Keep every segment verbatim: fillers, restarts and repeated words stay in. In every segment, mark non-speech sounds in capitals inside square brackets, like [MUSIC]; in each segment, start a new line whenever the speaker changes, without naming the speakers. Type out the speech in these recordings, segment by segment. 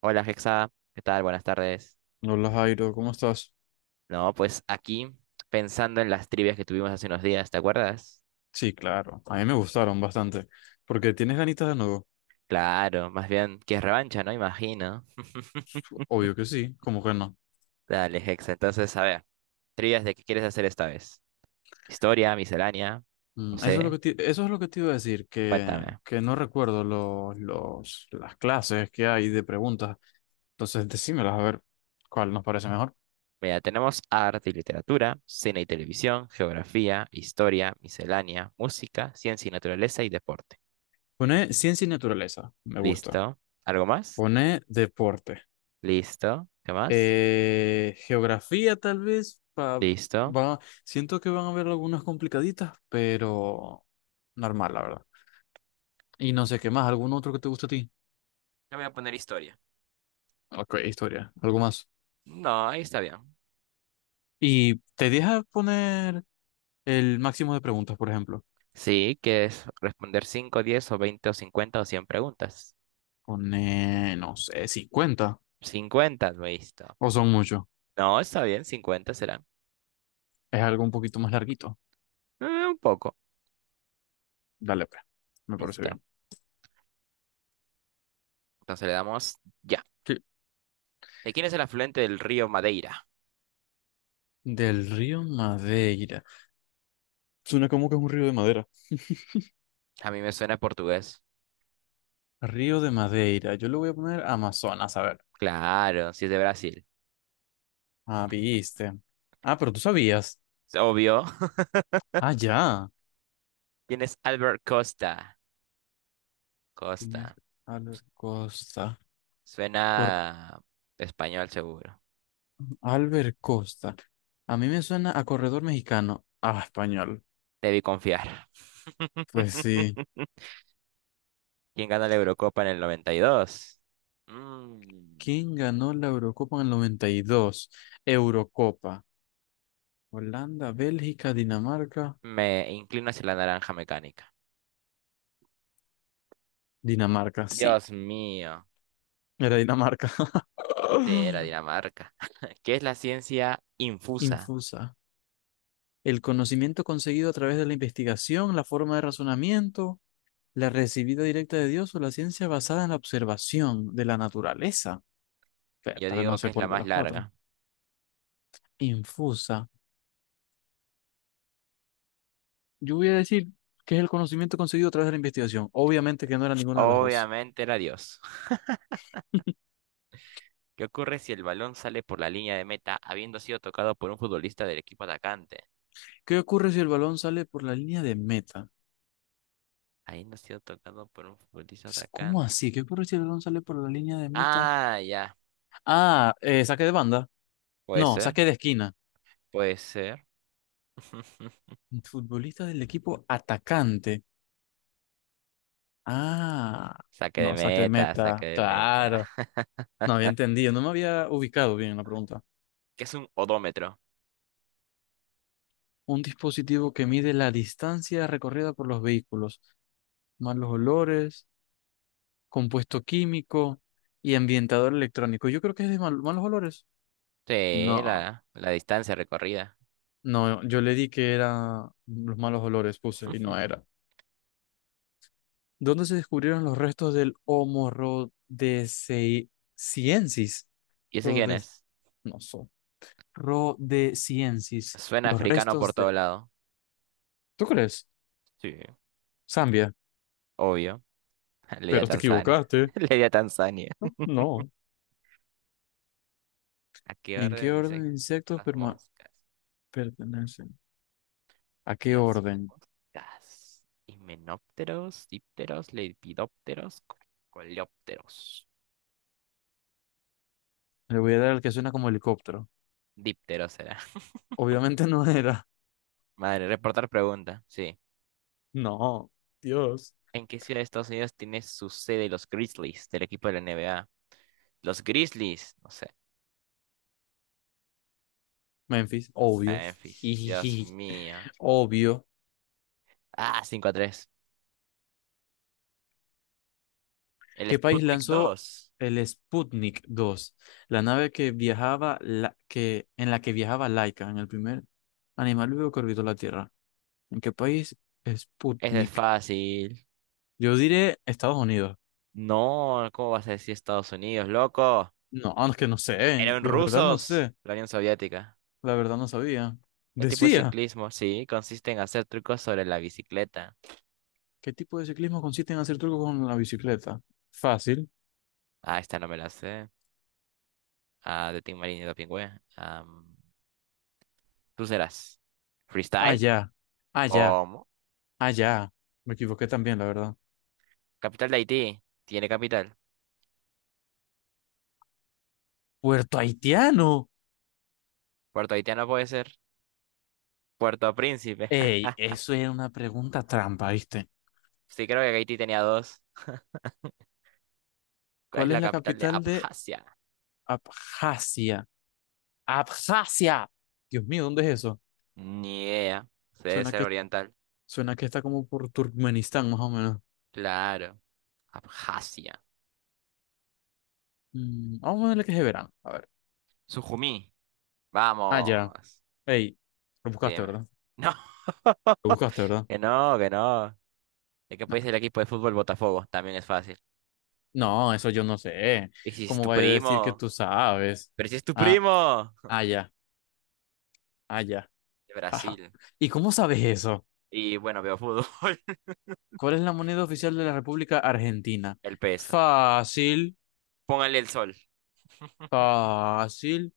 Hola Hexa, ¿qué tal? Buenas tardes.
Hola Jairo, ¿cómo estás?
No, pues aquí pensando en las trivias que tuvimos hace unos días, ¿te acuerdas?
Sí, claro, a mí me gustaron bastante. ¿Porque tienes ganitas de nuevo?
Claro, más bien que es revancha, ¿no? Imagino. [LAUGHS]
Obvio que sí, ¿cómo que no?
Dale Hexa, entonces a ver, trivias de qué quieres hacer esta vez. Historia, miscelánea, no
Mm, Eso es lo
sé,
que te, eso es lo que te iba a decir, que,
cuéntame.
que no recuerdo los, los, las clases que hay de preguntas. Entonces, decímelas a ver cuál nos parece mejor.
Mira, tenemos arte y literatura, cine y televisión, geografía, historia, miscelánea, música, ciencia y naturaleza y deporte.
Pone ciencia y naturaleza, me gusta.
Listo. ¿Algo más?
Pone deporte.
Listo. ¿Qué más?
Eh, geografía tal vez, pa-
Listo.
va, siento que van a haber algunas complicaditas, pero normal, la verdad. Y no sé qué más, algún otro que te guste a ti.
Ya voy a poner historia.
Ok, historia, algo más.
No, ahí está bien.
Y te deja poner el máximo de preguntas, por ejemplo.
Sí, que es responder cinco, diez o veinte o cincuenta o cien preguntas.
Pone, no sé, cincuenta
Cincuenta, listo.
o son muchos.
No, está bien, Cincuenta será.
Es algo un poquito más larguito.
Eh, un poco.
Dale, pues. Me parece
Listo.
bien.
Entonces le damos ya.
Sí.
¿De quién es el afluente del río Madeira?
Del río Madeira. Suena como que es un río de madera. [LAUGHS]
A mí me suena portugués.
Río de Madeira. Yo le voy a poner Amazonas, a ver.
Claro, si es de Brasil.
Ah, viste. Ah, pero tú sabías.
Es obvio. [LAUGHS]
Ah, ya.
¿Quién es Albert Costa?
Tienes
Costa.
a la costa.
Suena español seguro.
Albert Costa. A mí me suena a corredor mexicano. Ah, español.
Debí confiar.
Pues sí.
[LAUGHS] ¿Quién gana la Eurocopa en el noventa y dos? Mm,
¿Quién ganó la Eurocopa en el noventa y dos? Eurocopa. Holanda, Bélgica, Dinamarca.
me inclino hacia la naranja mecánica.
Dinamarca, sí.
Dios mío,
Era Dinamarca.
sí, era
[LAUGHS]
Dinamarca. [LAUGHS] ¿Qué es la ciencia infusa?
Infusa. El conocimiento conseguido a través de la investigación, la forma de razonamiento, la recibida directa de Dios o la ciencia basada en la observación de la naturaleza. Pero
Yo
tal vez no
digo
sé
que es la
cuál de
más
las cuatro.
larga.
Infusa. Yo voy a decir que es el conocimiento conseguido a través de la investigación. Obviamente que no era ninguna de las dos.
Obviamente era Dios. [LAUGHS] ¿Qué ocurre si el balón sale por la línea de meta habiendo sido tocado por un futbolista del equipo atacante?
¿Qué ocurre si el balón sale por la línea de meta?
Habiendo sido tocado por un futbolista
Pues, ¿cómo
atacante.
así? ¿Qué ocurre si el balón sale por la línea de meta?
Ah, ya.
Ah, eh, saque de banda.
Puede
No,
ser,
saque de esquina.
puede ser. [LAUGHS]
Futbolista del equipo atacante. Ah,
Saque de
no, saque de
meta, saque
meta.
de meta.
Claro. No había entendido, no me había ubicado bien en la pregunta.
¿Qué es un odómetro?
Un dispositivo que mide la distancia recorrida por los vehículos, más los olores, compuesto químico y ambientador electrónico. Yo creo que es de mal- malos olores.
Sí,
No,
la, la distancia recorrida.
no, yo le di que era los malos olores, puse, y no era. ¿Dónde se descubrieron los restos del Homo rhodesiensis?
¿Y ese quién
Rhodes,
es?
no so, rhodesiensis.
Suena
Los
africano por
restos
todo
de.
lado.
¿Tú crees?
Sí,
Zambia,
obvio. [LAUGHS] Le di a
pero te
Tanzania.
equivocaste.
[LAUGHS] Le di a Tanzania.
No, no.
¿A qué
¿En qué
orden
orden de
insectos?
insectos
Las
perma-
moscas.
pertenecen? ¿A qué
Las
orden?
moscas. Himenópteros, dípteros, lepidópteros, co- coleópteros.
Le voy a dar el que suena como helicóptero.
Dípteros será. [LAUGHS]
Obviamente [LAUGHS] no era.
Madre, reportar pregunta. Sí.
No, Dios.
¿En qué ciudad de Estados Unidos tiene su sede los Grizzlies del equipo de la N B A? Los Grizzlies. No sé.
Memphis, obvio. [LAUGHS]
Memphis. Dios
Jijiji,
mío.
obvio.
Ah, cinco a tres. El
¿Qué país
Sputnik
lanzó
dos.
el Sputnik dos? La nave que viajaba, la, que, en la que viajaba Laika, en el primer animal vivo que orbitó la Tierra. ¿En qué país?
Ese es
Sputnik.
fácil.
Yo diré Estados Unidos.
No, ¿cómo vas a decir Estados Unidos, loco?
No, es que no sé.
Eran
La verdad no
rusos,
sé.
la Unión Soviética.
La verdad no sabía.
¿Qué tipo de
Decía,
ciclismo? Sí, consiste en hacer trucos sobre la bicicleta.
¿qué tipo de ciclismo consiste en hacer trucos con la bicicleta? Fácil.
Ah, esta no me la sé. Ah, de Tim Marín y de Pingüe. Am, tú serás. ¿Freestyle?
Allá. Allá.
¿Cómo?
Ah, ya. Me equivoqué también, la verdad.
Capital de Haití. Tiene capital.
Puerto Haitiano.
Puerto Haitiano puede ser. Puerto Príncipe. [LAUGHS]
Ey, eso era una pregunta trampa, ¿viste?
Sí, creo que Haití tenía dos. ¿Cuál es
¿Cuál es
la
la
capital de
capital de
Abjasia?
Abjasia? ¡Abjasia! Dios mío, ¿dónde es eso?
Ni idea. Debe
Suena
ser
que,
oriental.
suena que está como por Turkmenistán, más o menos.
Claro. Abjasia.
Mm, vamos a ver que es de verano. A ver.
Sujumí.
Ah, ya.
Vamos.
Ey, lo buscaste,
Dime. [LAUGHS]
¿verdad?
No,
Lo buscaste, ¿verdad?
que no, que no. ¿De qué
Nah.
país es el equipo de fútbol Botafogo? También es fácil.
No, eso yo no sé.
¿Y si es
¿Cómo
tu
vaya a decir que
primo?
tú sabes?
¿Pero si es tu
Ah,
primo? [LAUGHS]
ah, ya. Ah, ya.
De
[LAUGHS] Jaja.
Brasil.
¿Y cómo sabes eso?
Y bueno, veo fútbol. [LAUGHS]
¿Cuál es la moneda oficial de la República Argentina?
El peso.
Fácil,
Póngale el sol.
fácil.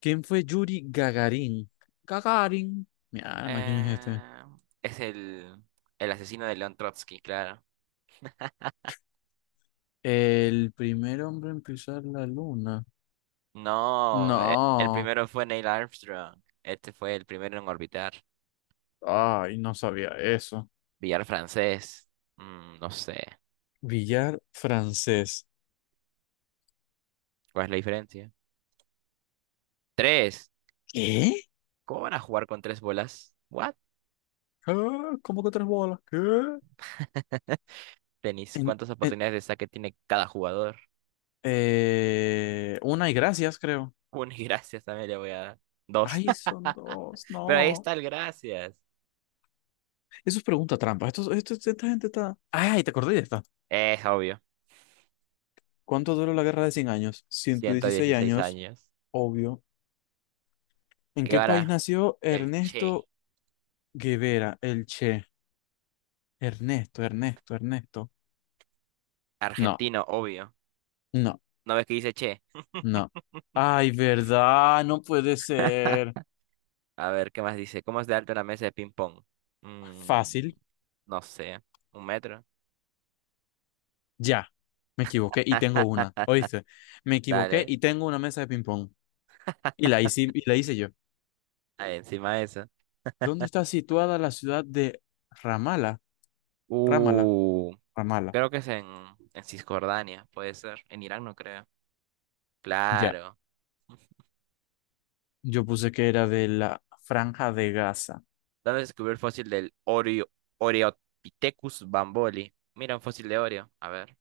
¿Quién fue Yuri Gagarin? Gagarin. Mi alma, ¿quién es este?
Eh, es el, el asesino de León Trotsky, claro.
El primer hombre en pisar la luna.
No, e- el
No.
primero fue Neil Armstrong. Este fue el primero en orbitar.
Ay, no sabía eso.
Billar francés. mm, no sé.
Billar francés.
¿Cuál es la diferencia? Tres.
¿Qué?
¿Cómo van a jugar con tres bolas? ¿What?
¿Qué? ¿Cómo que tres bolas? ¿Qué?
Tenis.
En,
¿Cuántas
en-
oportunidades de saque tiene cada jugador? [LAUGHS]
eh, una y gracias, creo.
Una y gracias también le voy a dar. Dos.
Ay, son
[LAUGHS]
dos.
Pero ahí
No.
está el gracias.
Eso es pregunta trampa. Esto, esto- esta gente está. ¡Ay! Te acordé de esta.
Es obvio.
¿Cuánto duró la guerra de cien años? ciento
ciento
dieciséis
dieciséis
años,
años.
obvio. ¿En qué país
Guevara,
nació
el Che.
Ernesto Guevara, el Che? Ernesto, Ernesto, Ernesto. No,
Argentino, obvio.
no,
¿No ves que dice Che?
no. ¡Ay, verdad! No puede ser.
A ver, ¿qué más dice? ¿Cómo es de alto una mesa de ping-pong? Mm,
Fácil.
no sé. ¿Un metro?
Ya. Me equivoqué y tengo una. ¿Oíste? Me equivoqué
Dale.
y tengo una mesa de ping-pong. Y la hice, y la hice yo.
Ahí encima de eso.
¿Dónde está situada la ciudad de Ramala? Ramala,
Uh.
Ramala.
Creo que es en, en, Cisjordania, puede ser. En Irán no creo.
Ya,
Claro.
yo puse que era de la Franja de Gaza.
¿Dónde se descubrió el fósil del Oreo, Oreopithecus bamboli? Mira, un fósil de Oreo. A ver.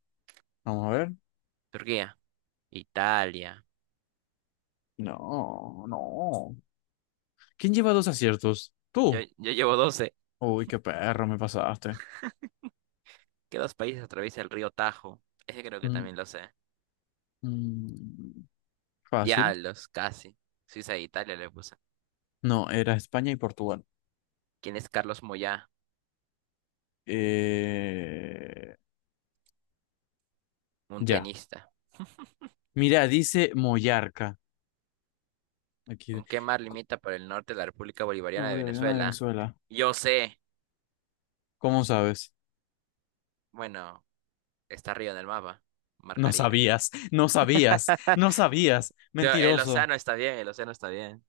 Vamos a ver.
Turquía. Italia.
No, no. ¿Quién lleva dos aciertos?
Yo,
¿Tú?
yo llevo doce.
Uy, qué perro me pasaste.
¿Qué dos países atraviesa el río Tajo? Ese creo que
Mm,
también lo sé.
mm, Fácil.
Diablos, casi. Suiza e Italia le puse.
No, era España y Portugal.
¿Quién es Carlos Moyá?
Eh,
Un
ya.
tenista.
Mira, dice Mollarca. Aquí. de-
¿Con qué mar
Co-
limita por el norte la República Bolivariana de
Bolivariana de
Venezuela?
Venezuela.
Yo sé.
¿Cómo sabes?
Bueno, está arriba en el mapa. Mar
No
Caribe.
sabías, no sabías, no sabías.
Yo- el
Mentiroso.
océano está bien, el océano está bien.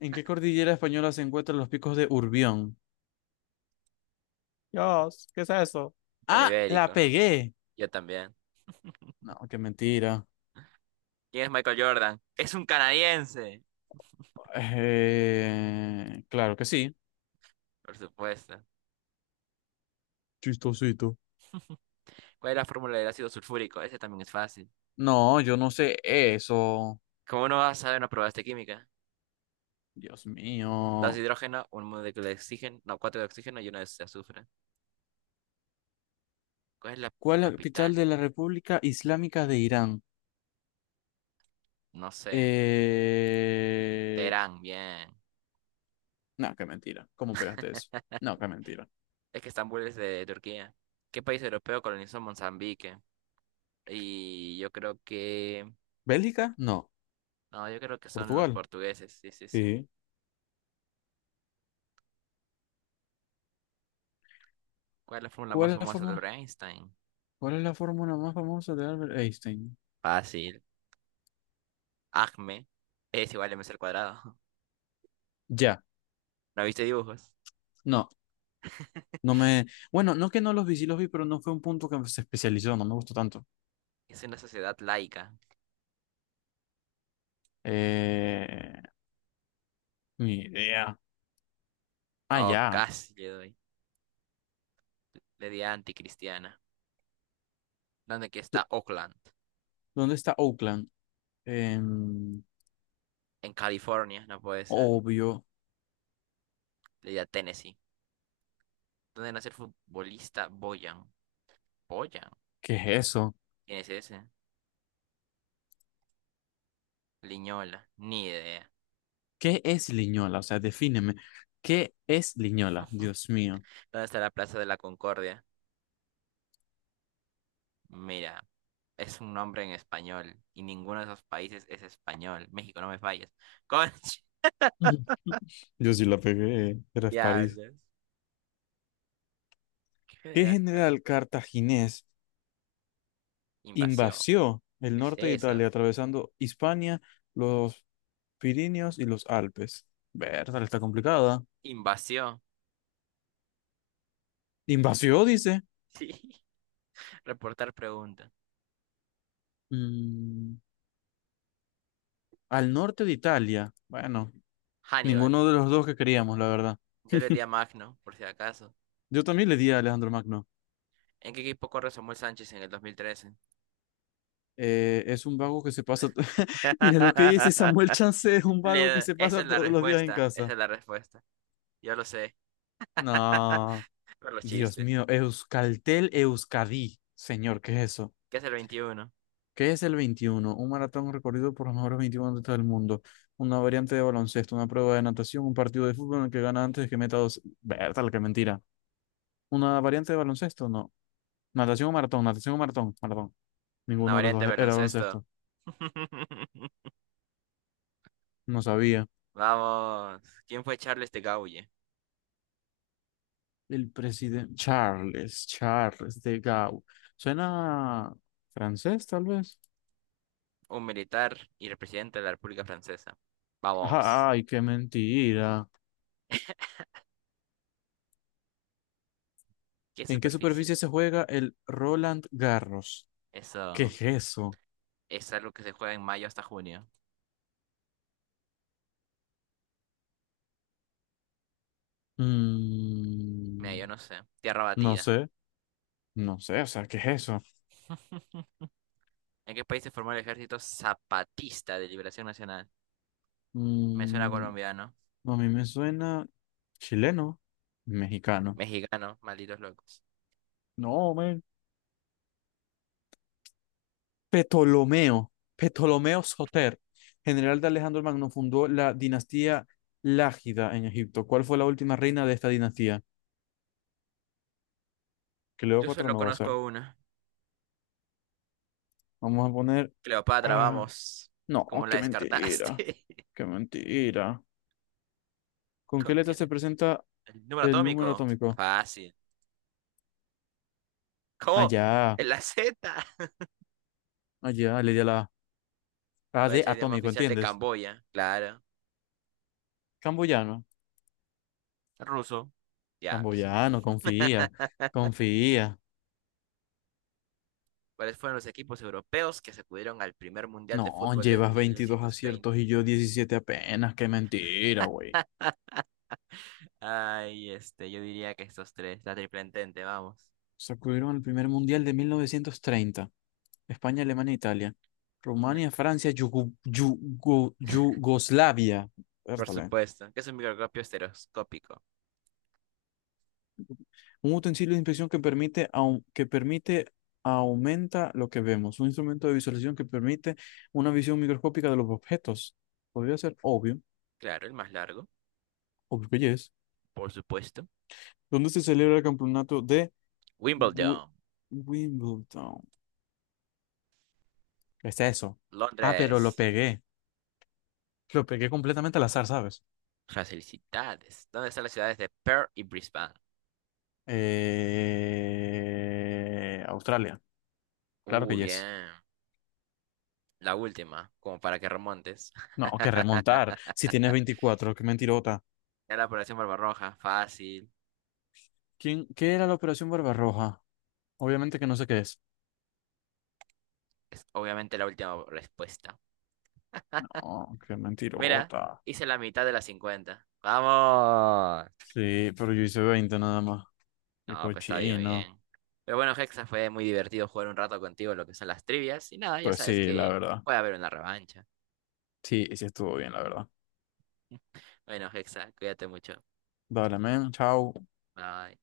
¿En qué cordillera española se encuentran los picos de Urbión? Dios, ¿qué es eso?
Tema
Ah, la
ibérico.
pegué.
Yo también.
No, qué mentira.
¿Quién es Michael Jordan? Es un canadiense.
Eh, claro que sí.
Por supuesto.
Chistosito.
¿Cuál es la fórmula del ácido sulfúrico? Ese también es fácil.
No, yo no sé eso.
¿Cómo no vas a saber una prueba de química?
Dios
Dos de
mío.
hidrógeno, un molécula de oxígeno, no, cuatro de oxígeno y una de azufre. ¿Cuál es la
¿Cuál es la capital de
capital?
la República Islámica de Irán?
No sé.
Eh...
Teherán, bien.
No, qué mentira. ¿Cómo pegaste eso? No, qué mentira.
Es que Estambul es de Turquía. ¿Qué país europeo colonizó Mozambique? Y yo creo que...
¿Bélgica? No.
No, yo creo que son los
¿Portugal?
portugueses. Sí, sí, sí.
Sí.
¿Cuál es la fórmula más
¿Cuál es la
famosa de
fórmula?
Albert Einstein?
¿Cuál es la fórmula más famosa de Albert Einstein?
Fácil. ACME es igual a M C al cuadrado.
Ya.
[LAUGHS] ¿No viste dibujos?
No. No me, bueno, no que no los vi, sí los vi, pero no fue un punto que se especializó, no me gustó tanto.
Es una sociedad laica.
Eh, ni idea. Ah,
Oh,
ya.
casi le doy. Le di a anticristiana. ¿Dónde que
¿Dó-
está Oakland?
¿Dónde está Oakland? Em,
En California, no puede ser.
obvio.
Le di a Tennessee. ¿Dónde nace el futbolista Boyan? ¿Boyan?
¿Qué es eso?
¿Quién es ese? Liñola. Ni idea.
¿Qué es Liñola? O sea, defíneme. ¿Qué es Liñola? Dios mío.
¿Dónde está la Plaza de la Concordia? Mira, es un nombre en español. Y ninguno de esos países es español. México, no me falles. [LAUGHS] Conche,
[LAUGHS] Yo sí la pegué, era París.
diablos.
¿Qué
Crear carta.
general cartaginés
Invasión.
invasió el
¿Qué es
norte de Italia,
eso?
atravesando Hispania, los Pirineos y los Alpes? Verdad, está complicada.
Invasión.
Invasión, dice.
Sí. [LAUGHS] Reportar pregunta.
Mm, al norte de Italia. Bueno,
Hannibal.
ninguno de los dos que queríamos, la verdad.
Yo le di
[LAUGHS]
a Magno, por si acaso.
Yo también le di a Alejandro Magno.
¿En qué equipo corre Samuel Sánchez en el dos mil trece?
Eh, es un vago que se pasa. to- [LAUGHS] Mira lo que dice Samuel
[LAUGHS]
Chance, es un vago que
Le-
se
esa es
pasa
la
todos los días en
respuesta. Esa
casa.
es la respuesta. Yo lo sé.
No,
Por los
Dios
chistes.
mío, Euskaltel Euskadi. Señor, ¿qué es eso?
¿Qué es el veintiuno?
¿Qué es el veintiuno? Un maratón recorrido por los mejores veintiún atletas del mundo. Una variante de baloncesto, una prueba de natación, un partido de fútbol en el que gana antes de que meta dos. Bertal, qué mentira. ¿Una variante de baloncesto? No. Natación o maratón, natación o maratón, maratón.
Una
Ninguno de los
variante
dos
de
e-, era
baloncesto.
baloncesto.
[LAUGHS]
No sabía.
Vamos. ¿Quién fue Charles de Gaulle?
El presidente Charles, Charles de Gaulle. Suena francés, tal vez.
Un militar y el presidente de la República Francesa. Vamos.
Ajá, ay, qué mentira.
¿Qué
¿En qué
superficie?
superficie se juega el Roland Garros? ¿Qué
Eso.
es eso?
Es algo que se juega en mayo hasta junio. Mira,
Mm,
yo no sé. Tierra
no
batida.
sé, no sé, o sea, ¿qué es eso?
¿En qué país se formó el Ejército Zapatista de Liberación Nacional? Me suena
Mm,
colombiano,
a mí me suena chileno, mexicano.
mexicano, malditos locos.
No, men. Ptolomeo, Ptolomeo Soter, general de Alejandro el Magno, fundó la dinastía Lágida en Egipto. ¿Cuál fue la última reina de esta dinastía? Que
Yo
Cleopatra
solo
no va a ser.
conozco uno.
Vamos a poner.
Cleopatra,
Ah,
vamos.
no,
¿Cómo la
qué mentira,
descartaste?
qué mentira.
[LAUGHS]
¿Con qué
¿Con
letra
qué
se
letra?
presenta
¿El número
el número
atómico?
atómico?
Fácil. ¿Cómo?
Allá,
¿En la Z?
allá, le di a la A. Ah,
¿Cuál
de
es el idioma
atómico,
oficial de
¿entiendes?
Camboya? Claro.
Camboyano.
Ruso. Ya, pues.
Camboyano, confía, confía.
¿Cuáles fueron los equipos europeos que acudieron al primer mundial de
No,
fútbol del
llevas
mil
veintidós
novecientos
aciertos
treinta
y yo diecisiete apenas. Qué mentira, güey.
Ay, este, yo diría que estos tres, la triple entente, vamos.
Sacudieron el primer mundial de mil novecientos treinta. España, Alemania, Italia.
No-
Rumania, Francia, Yugu- Yugo- Yugoslavia.
por
Vértale.
supuesto, que es un microscopio estereoscópico.
Un utensilio de inspección que permite, au- que permite, aumenta lo que vemos. Un instrumento de visualización que permite una visión microscópica de los objetos. Podría ser obvio,
Claro, el más largo,
obvio que yes.
por supuesto.
¿Dónde se celebra el campeonato de Wi-
Wimbledon,
Wimbledon? ¿Qué es eso? Ah, pero lo
Londres.
pegué. Lo pegué completamente al azar, ¿sabes?
Facilidades. ¿Dónde están las ciudades de Perth y Brisbane?
Eh... Australia. Claro
Uh,
que yes.
bien. La última, como para que remontes. [LAUGHS]
No, que remontar. Si tienes veinticuatro, qué mentirota.
Era la población barbarroja, fácil.
¿Quién, qué era la Operación Barbarroja? Obviamente que no sé qué es.
Es obviamente la última respuesta.
No, qué
Mira,
mentirota.
hice la mitad de las cincuenta. ¡Vamos!
Sí, pero yo hice veinte nada más. Qué
No, pues está bien, muy
cochino.
bien. Pero bueno, Hexa, fue muy divertido jugar un rato contigo lo que son las trivias. Y nada, ya
Pues
sabes
sí, la
que
verdad.
puede haber una revancha.
Sí, sí estuvo bien, la verdad.
Bueno, Hexa, cuídate mucho.
Dale, men. Chao.
Bye.